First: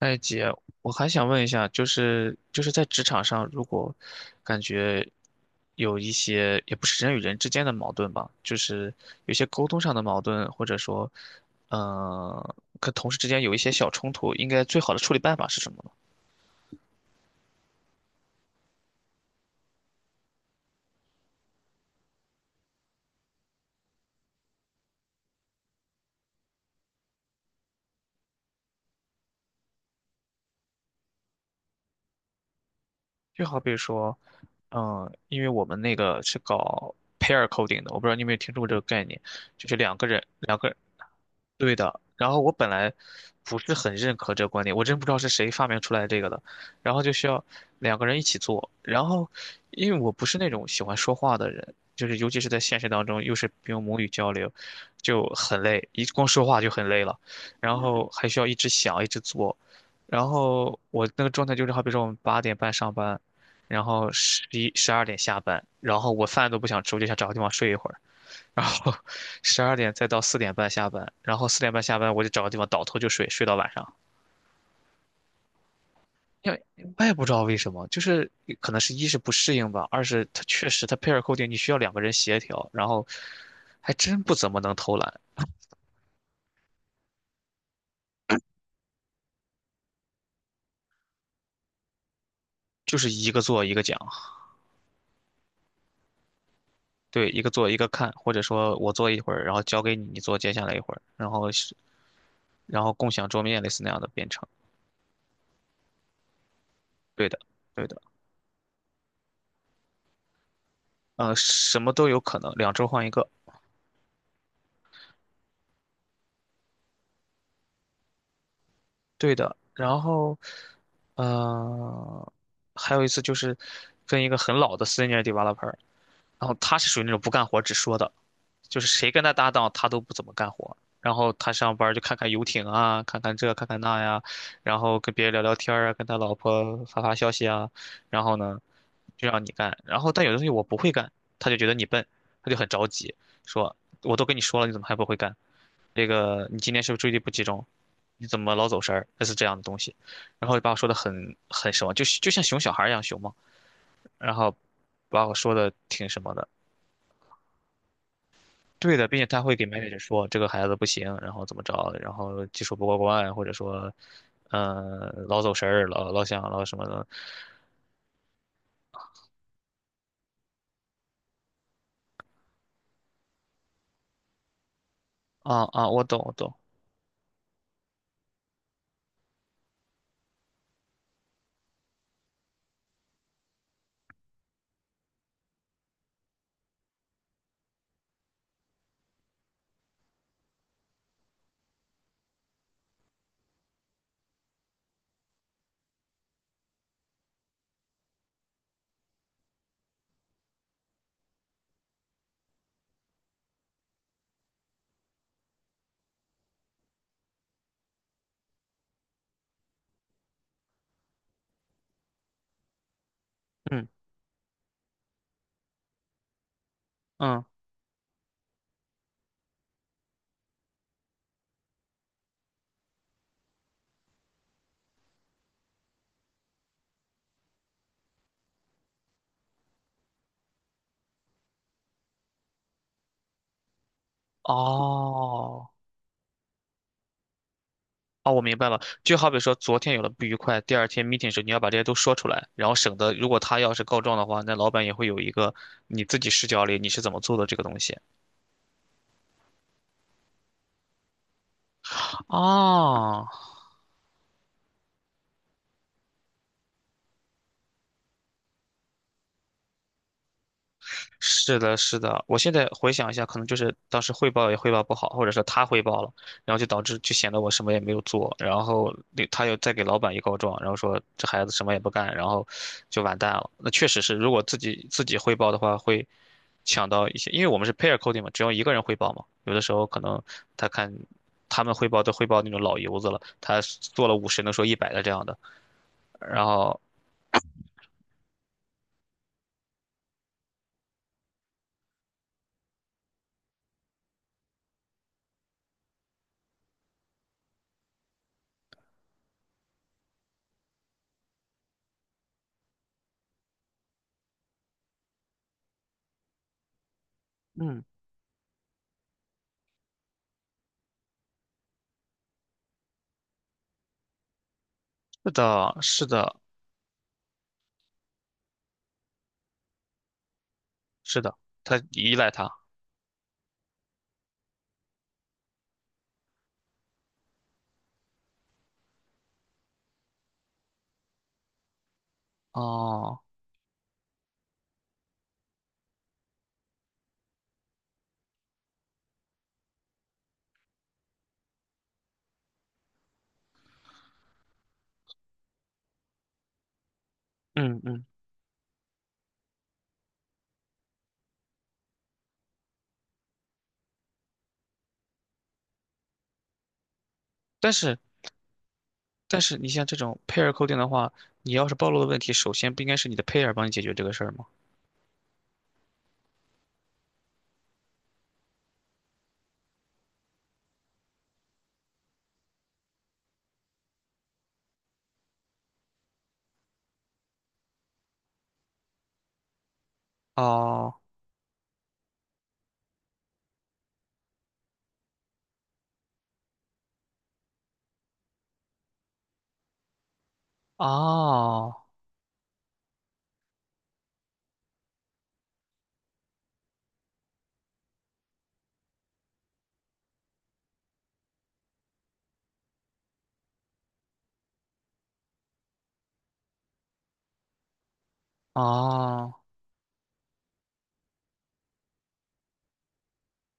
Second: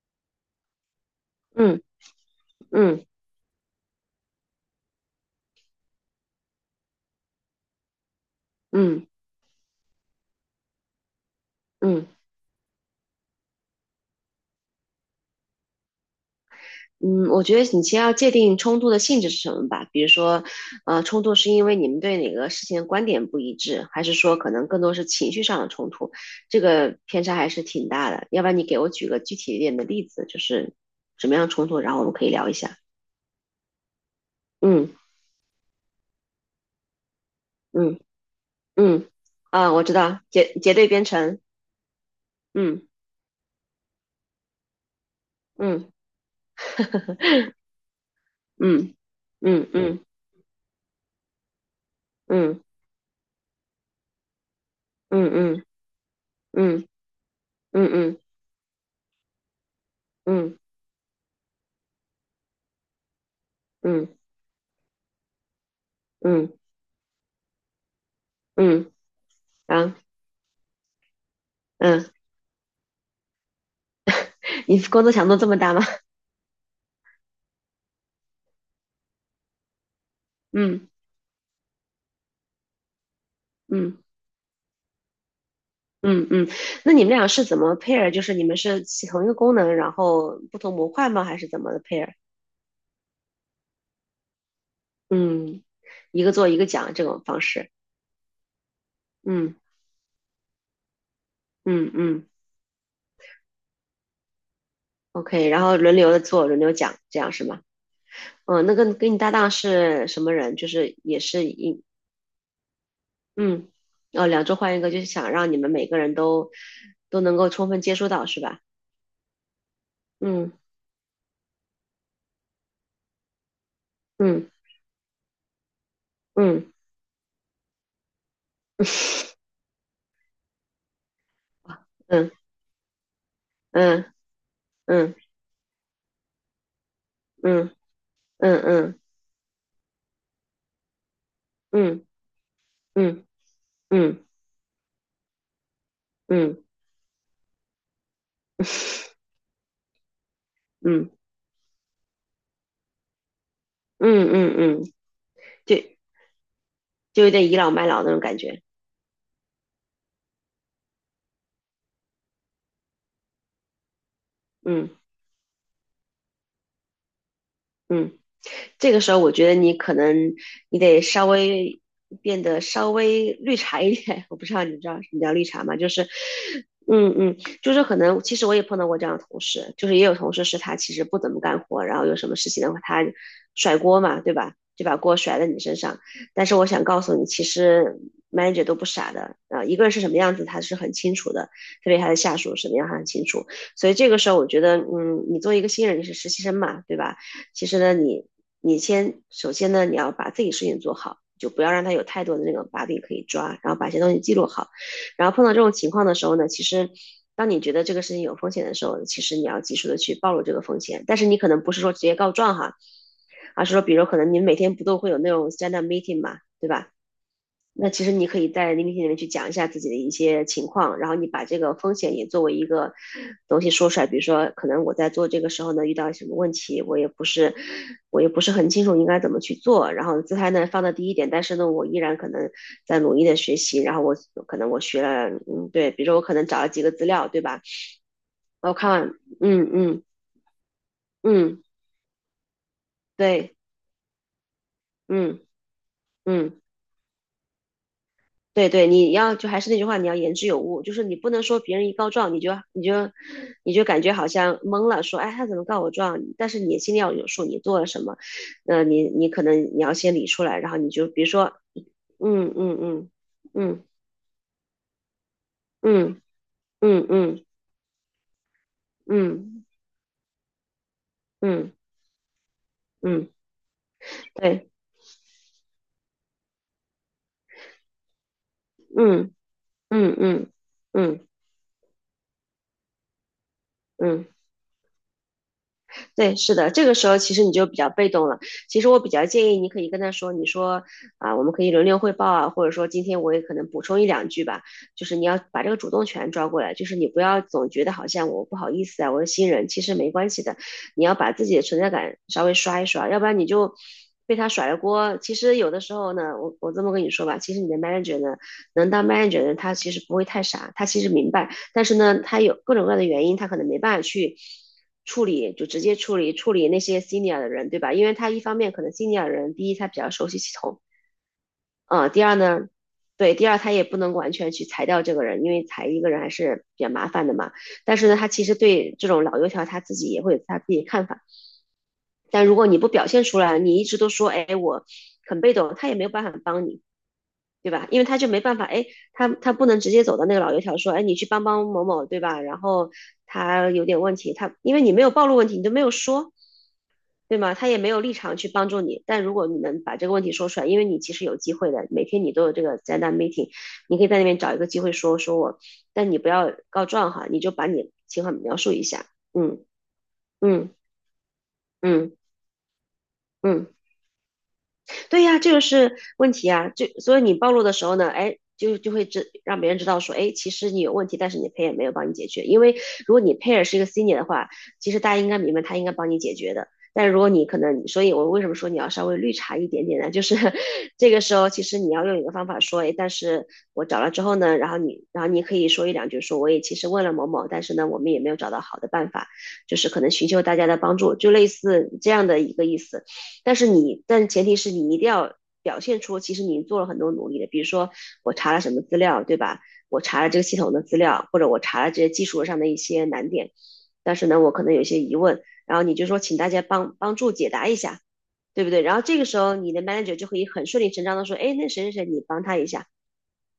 哎，姐，我还想问一下，嗯就是在职嗯场上，如果感觉有一些也不是人与人之间的矛盾吧，就是嗯有些沟通上的矛盾，或者说，嗯呃，跟同事之间有一些小冲突，应该最好的处理办法是什么呢？嗯，我觉得你先要界定冲突的性质是什么吧。比如说，冲突是因为你们对哪个事情的观点不一致，还是说可能更多是情绪上的冲突？这个偏差还是挺大的。要不然你给我举个具体一点的例子，就是什么样的冲突，然后我们可以聊一下。就好比说，嗯因为我们那个是搞 pair coding 的，嗯我不知道你有没有听说过这个概嗯，念，就啊，是我知两个道，人结结对编程。对的，然后我本嗯来不是很认可这个观点，我真不知道是谁发明嗯出来这个的，然后就需要两个人一起做，嗯然后嗯因为嗯我不是那种喜欢说话的人，就是尤其是在嗯现实当中，又是用母语交流，就嗯很嗯累，一光说话就很嗯累了，然嗯后嗯还需要一直想，一直做，然嗯后我那个状态就是，好比说我们8:30上班，然嗯后十一十二点下班，然后我嗯饭都嗯不想吃，我就想找个地方睡一会儿。然嗯，后 十二啊点嗯。再到4:30下班，然后四点半下嗯班我就找个地方倒头就睡，睡到晚上。你工作强度这么大吗？因为我也不知道为什么，就是可能是一是不适应吧，二是它确实嗯它 pair coding 你需要两个人协调，然后还嗯真不怎么能偷懒，嗯嗯，那你们俩是怎么 pair？就是你们是起同一个功能，然后不同模块吗？还是怎么的 pair？就是一个做一个讲，嗯，一个做一个讲这种对，方一个做式。一个看，或者说我做一会儿，然嗯后交给你，你做接下来一会儿，嗯嗯然后共享桌面类似那样的编程。，OK，然后轮流的做，轮流讲，这对样的，是吗？对的，嗯，那跟你搭档是什么人？就是也是什一么都有可能，两周换一个。嗯哦，两周换一个，就是想让你们每个人都都能够充分接触到，是吧？对的，然后，嗯呃，还有一次就是跟一个嗯很老的 senior developer，然后嗯他是属于那种不干活只说的，就是谁跟他搭档，他都不怎么干活。然后他上班儿就看看嗯游艇啊，看看这，看看那嗯呀，然后跟嗯嗯别人聊聊天儿啊，跟他老婆发发消息嗯啊，然后呢，嗯。嗯就让你干。然后但有的东西我不会干，他就觉得你笨，嗯他就很着急，嗯说我都嗯跟你说了，你怎么还不会干？这个你嗯今天是不是注意力不集中？你怎么老走神儿？类似这样的东西，然后把我说的嗯很什么，就是就像熊小孩儿一样熊嘛，嗯然嗯后嗯，嗯把我说的就挺什么的。就有点倚老卖老那种感觉。对的，并且他会给 manager 说这个孩子不行，然后怎么着，然后技术不过关，或者说，嗯嗯，老走神儿，老想老什么的。嗯这个时候我觉得你可能你得稍微变得稍微绿茶一点。我不知道你知道什么叫绿啊茶吗？啊，就我是，懂，我懂。嗯嗯，就是可能其实我也碰到过这样的同事，就是也有同事是他其实不怎么干活，然后有什么事情的话他甩锅嘛，对吧？就把锅甩在你身上。但是我想告诉你，其实 manager 都不傻的啊，一个人是什么样子，他是很清楚的，特别他的下属什么样，他很清楚。所以这个时候，我觉得，嗯，你作为一个新人，你是实习生嘛，对吧？其实呢，你先首先呢，你要把自己事情做好，就不要让他有太多的那种把柄可以抓，然后把一些东西记录好。然后碰到这种情况的时候呢，其实当你觉得这个事情有风险的时候，其实你要及时的去暴露这个风险。但是你可能不是说直接告状哈，而是说，嗯比如可能你们每天不都会有那种 stand up meeting 嘛，对吧？嗯，那其实你可以在聆听里面去讲一下自己的一些情况，然后你把这个风险也作为一个东西说出来。比如说，可能我在做这个时候呢，遇到什么问题，我也不是，我也不是很清楚应该怎么去做。然后姿态呢放到第一点，但是呢，我依然可能在努力的学习。然后我可能我学了，哦嗯，对，比如说我可能找了几个资料，对吧？哦，我明白我了。看完，就好比说，嗯昨天有嗯了不愉快，第二天 meeting 时你要嗯，把这些都说出来，然后省得如果对，他要是告状的话，那老板也会有一嗯个你自己视嗯。角里你是怎么做的这个东西。对对，你要就还是那句话，你要言之有物，就是你不能说别人一告状，你就你就哦，你就感觉好像懵了，说哎他怎么告我状？但是你心里要有数，你做了什么，那你可能你要先理出来，然后你就比如说是的，是的，我现嗯在嗯回想嗯一下，可能就是嗯当时汇报也汇报不好，或者说他汇报了，嗯然后就导致嗯就显得嗯我什么也没有做，然后那他又嗯再给老板一告状，然后说这孩子什么嗯也不干，然后就完嗯，蛋了。那确实是，如果自对，己自己汇报的话，会抢到一些，因为我们是 pair coding 嘛，只要一个人汇报嘛，嗯有的时候可嗯能嗯他看嗯嗯他们汇报都汇报那种老油子了，他做了嗯50能说100的这样的，对，然是的，后这个时候其实你就比较被动了。其实我比较建议你可以跟他说，你说啊，我们可以轮流汇报啊，或者说今天我也可能补充一两句吧。就是你要把这个主动权抓过来，就是你不要总觉得好像我不好意思啊，我是新人，其实没关系的。你要把自己的存在感稍微刷一刷，要不然你就被他甩了锅。其实有的时候呢，我这么跟你说吧，其实你的 嗯，manager 呢，能当 manager 的人，他其实不会太傻，他其实明白但是呢，他有各种各样的原因，他可能没办法去处是理，就的，直接是处理的，处理那些 senior 的人，对吧？因为他一方面可能 senior 的人，第一他比较熟悉系统，是的，他依第赖二他呢，对，第二他也不能完全去裁掉这个人，因为裁一个人还是比较麻烦的嘛。但是呢，他其实对这种老油条他自己也会有他自己看法。但如果你不表哦。现出来，你一直都说，哎，我很被动，他也没有办法帮你，对吧？因为他就没办法，哎，他不能直接走到那个老油条说，哎，你去帮帮某某，对吧？然后他有点问题，他因为你没有暴露问题，你都没有说，对吗？他也嗯没有嗯，立场去帮助你。但如果你能把这个问题说出来，因为你其实有机会的，每天你都有这个灾难 meeting，你可以在那边找一个机会说说我，但你不要告状哈，你就把但你是情况描述一下，但是嗯你像这种 pair 嗯 coding 的话，你要是暴露的嗯问题，首先不应该是你的 pair 嗯。帮你嗯解决这个事儿吗？对呀，这个是问题啊。就所以你暴露的时候呢，哎，就会知让别人知道说，哎，其实你有问题，但是你的 pair 没有帮你解决。因为如果你 pair 是一个 senior 的话，其实大家应该明白他应该帮你解决的。但如果你可能，所以我为什么说你要稍微绿茶一点点呢？就是 哦这个时候，其实你要用一个方法说，哎，但是我找了之后呢，然后你可以说一两句说，我也其实问了某某，但是呢，我们也没有找到好的办法，就是可能寻求大家的帮助，就类哦似这样的一个意思。但前提是你一定要表现出其实你做了很多努力的，比如说我查了什么资料，对吧？我查了这个系统的资料，或者我查了这些技术上的一些难点，但是呢，我可能有些疑问，然后你就说请大家帮助解答一下，对不对？然后这个哦时候你的 manager 就可以很顺理成章的说，哎，那谁谁谁，你帮他一下，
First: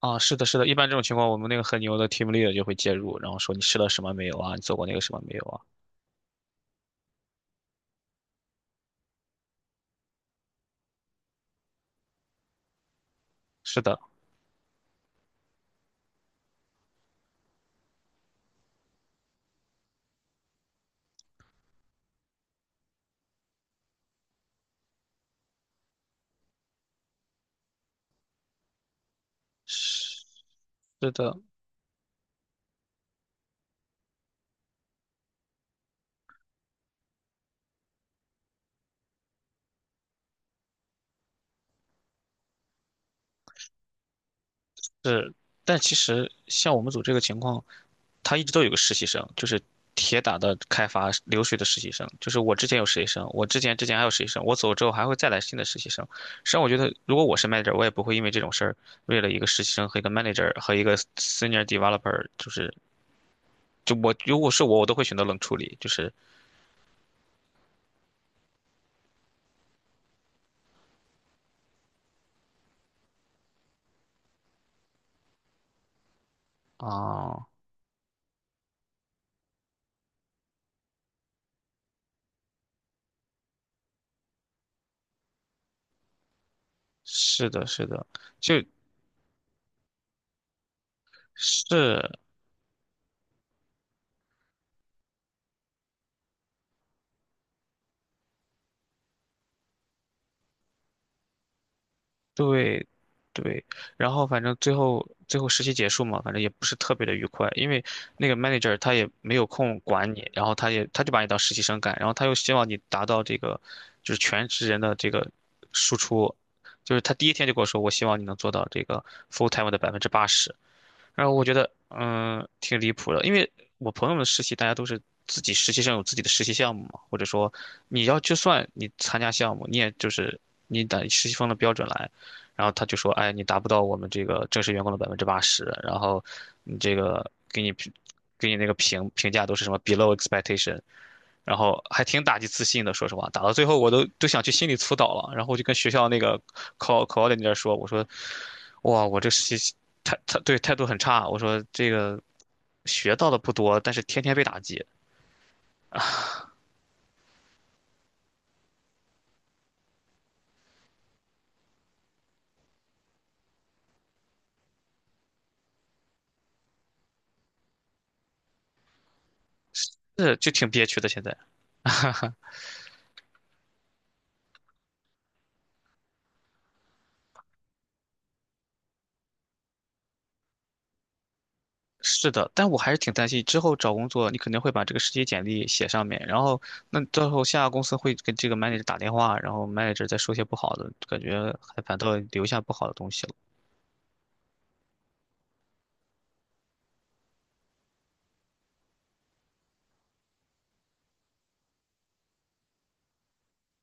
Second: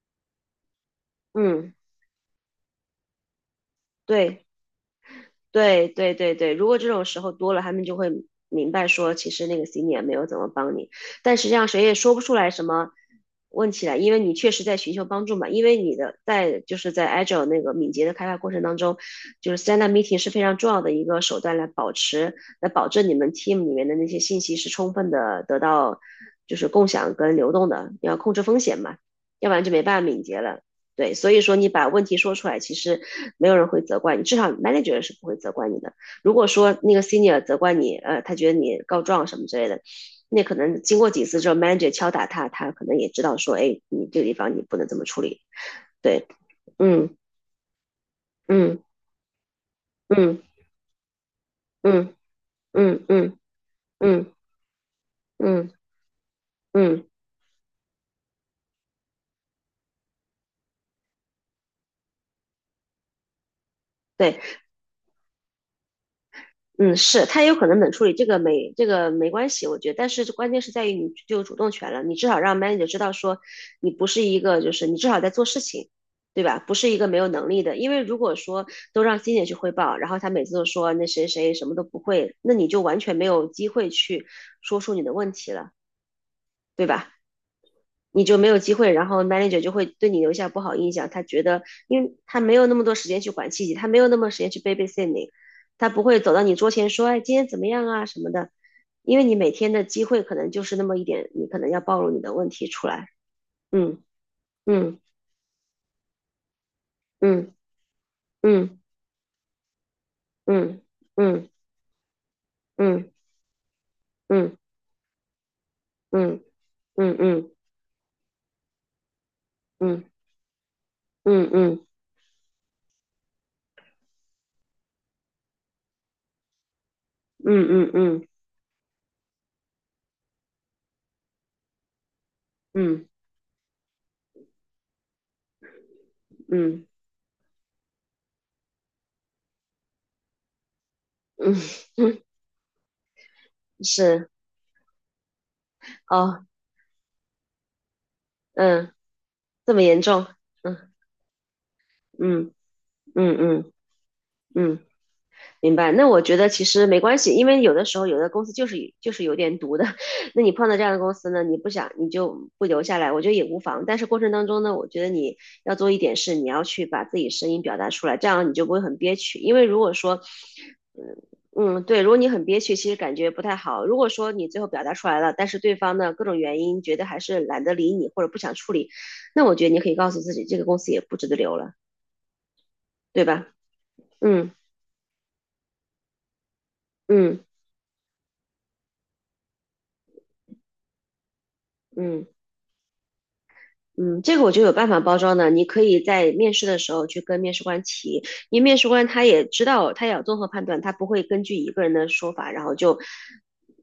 哦，是的，是的，一般这种情况，我们那个嗯，很牛的 team leader 就会介入，然后说你试了什么没有对。啊？你做过那个什么没有啊？对对对对，如果这种时候多了，他们就会明白说，其实那个 senior 没有怎么帮你，但实际上谁也说不出来什么问是题来，的，因为你确实在寻求帮助嘛。因为你的在就是在 Agile 那个敏捷的开发过程当中，就是 stand up meeting 是非常重要的一个手段来保证你们 team 里面的那些信息是充分的得到就是共享跟流动的，你要控制风险嘛，要不然就没办法敏是捷了。是对，所的，以说你把问题说出来，其实没有人会责怪你，至少 manager 是不会责怪你的。如果说那个 senior 责怪你，他觉得你告状什么之类的，那可能经过几次之后，manager 敲打他，他可能也知道说，哎，你这个地方你不能这么处是。理。但其对，实像我们组嗯这个情况，他一直都有个嗯实习生，就是铁打嗯的开发流水的实习生。嗯就是我之前有实嗯习生，嗯我之前还有实习嗯生，我走之后还会再来新的嗯实习生。实际上，我觉得嗯，如果我是 manager，我也不会因为这种事儿，为了一个实习生和一个 manager 和一个 senior developer，就是就我如果对。是我，我都会选择冷处理。就是嗯，是，他也有可能冷处理，这个没关系，我觉得。但是关键是在于你就有主动权了，你至少让 manager 知道说你不是一个，就是你至少在做事情，对吧？不是一个没有啊、能力的。因为如果说都让 s e 去汇报，然后他每次都说那谁谁什么都不会，那你就完全没有机会去说出你的问题了，对吧？是的，是的，你就没就有机会，然后 manager 就会对你留下不好印象。他觉得，是。因为他没有那么多时间去管细节，他没有那么多时间去 babysit g 他不会走到你桌前说，哎，今天怎么样啊什么的，因为你每天的机会可能就是那么一点，你可能要暴露你的问题对，出来。对，嗯然后反正最嗯后最后实习结束嘛，反正也不是特别的愉快，嗯因为那个 manager 嗯他也没有空管你，然后他嗯也他就把你当嗯实习生干，然后他又希望你嗯达嗯到这个就是全职人的这个输出，嗯就是他嗯嗯第一天嗯就跟我说，我希望你能做到这个 full time 的百分之嗯八十，然后我嗯觉得，嗯嗯，挺离谱的，因为我朋友们实习，大家都是自己实习生有自己的实习项目嘛，或者说嗯嗯就算你参加项目，你也就是你得实习生的标准来，然后他就嗯说，哎，你达不到我们这个正式员工的百分之八十，然后你嗯这个给你那个评价都是什么 below expectation，然嗯，后还挺打击自信的，说实话，打到最后我都是。想去心理辅导了。然后我就跟学校那个哦，考的那边说，我说，嗯，哇，我这实这习么严态重。态对态度嗯很差。我说这个嗯学到嗯的不嗯。多，但是天天被打嗯，击，明白。那我觉得其实没关系，因为有的时候有的公司就是有点毒的。那你碰到这样的公司呢，你不想你就不留下来，我觉得也无妨。但是过程当中呢，我觉得你要做一点事，你要去把自己声音表达出来，这样你就不会很憋屈。因为如果说，是就挺憋屈的。现在嗯，对，如果你很憋屈，其实感觉不太好。如果说你最后表达出来了，但是对方呢各种原因觉得还是懒得理你或者不想处理，那我觉得你可以告诉自己，这个公司也不值得留了，是的，但我还是挺对担心吧？之后找工作，你肯嗯定会把这个实习简历写上面，然后那到时嗯候下个公司会给这个 manager 打电话，然后 manager 再说些不好的，感觉还反倒嗯。留下不好的东西了。嗯，这个我就有办法包装的。你可以在面试的时候去跟面试官提，因为面试官他也知道，他也要综合判断，他不会根据一个人的说法，然后就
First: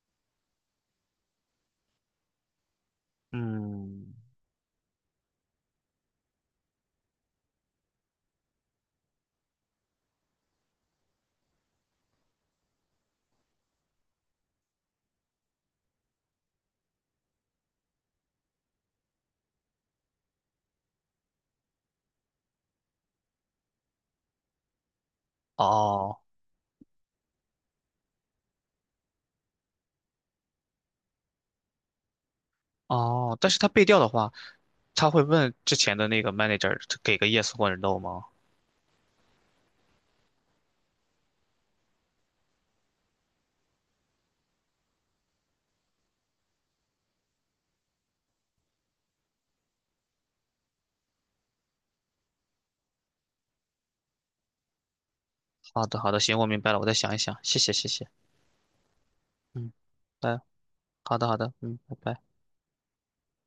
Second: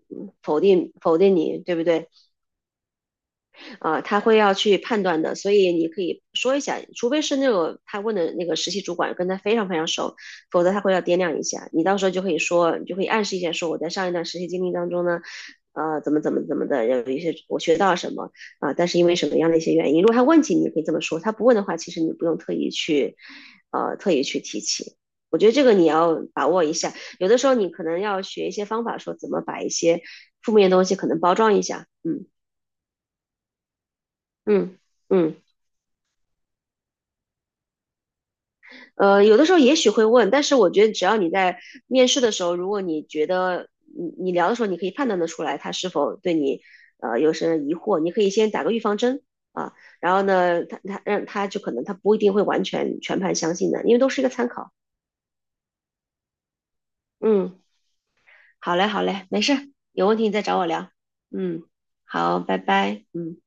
嗯否定你，对不对？啊，嗯，他会要去判断的，所以你可以说一下，除非是那个他问的那个实习主管跟他非常非常熟，否则他会要掂量一下。你到时候就可以说，你就可以暗示一下，说我在上一段实习经历当中呢，怎么怎么怎么的，有一些我学到了什么啊、但是因为什么样的一些原因，如果他问起，你可以这么说；他不问的话，其实你不用特意去，特意去提起。我觉得这个你哦。要把握一下，有的时候你可能要学一些方法，说怎么把一些负面的东西可能包装一下。嗯哦，但是他背调的话，嗯他会嗯。问之前的那个 manager 给个 yes 或者 no 吗？有的时候也许会问，但是我觉得只要你在面试的时候，如果你觉得你聊的时候，你可以判断得出来他是否对你有什么疑惑，你可以先打个预防针啊，然后呢，他他让他就可能他不一定会完全全盘相信的，因为都是一个参考。好的，好的，行，我明白了，我再想一想，谢嗯，谢，谢谢，好嘞，好嘞，没事嗯。有问题你拜。再找我聊。好的，好的，嗯，嗯，拜拜。好，拜拜，嗯。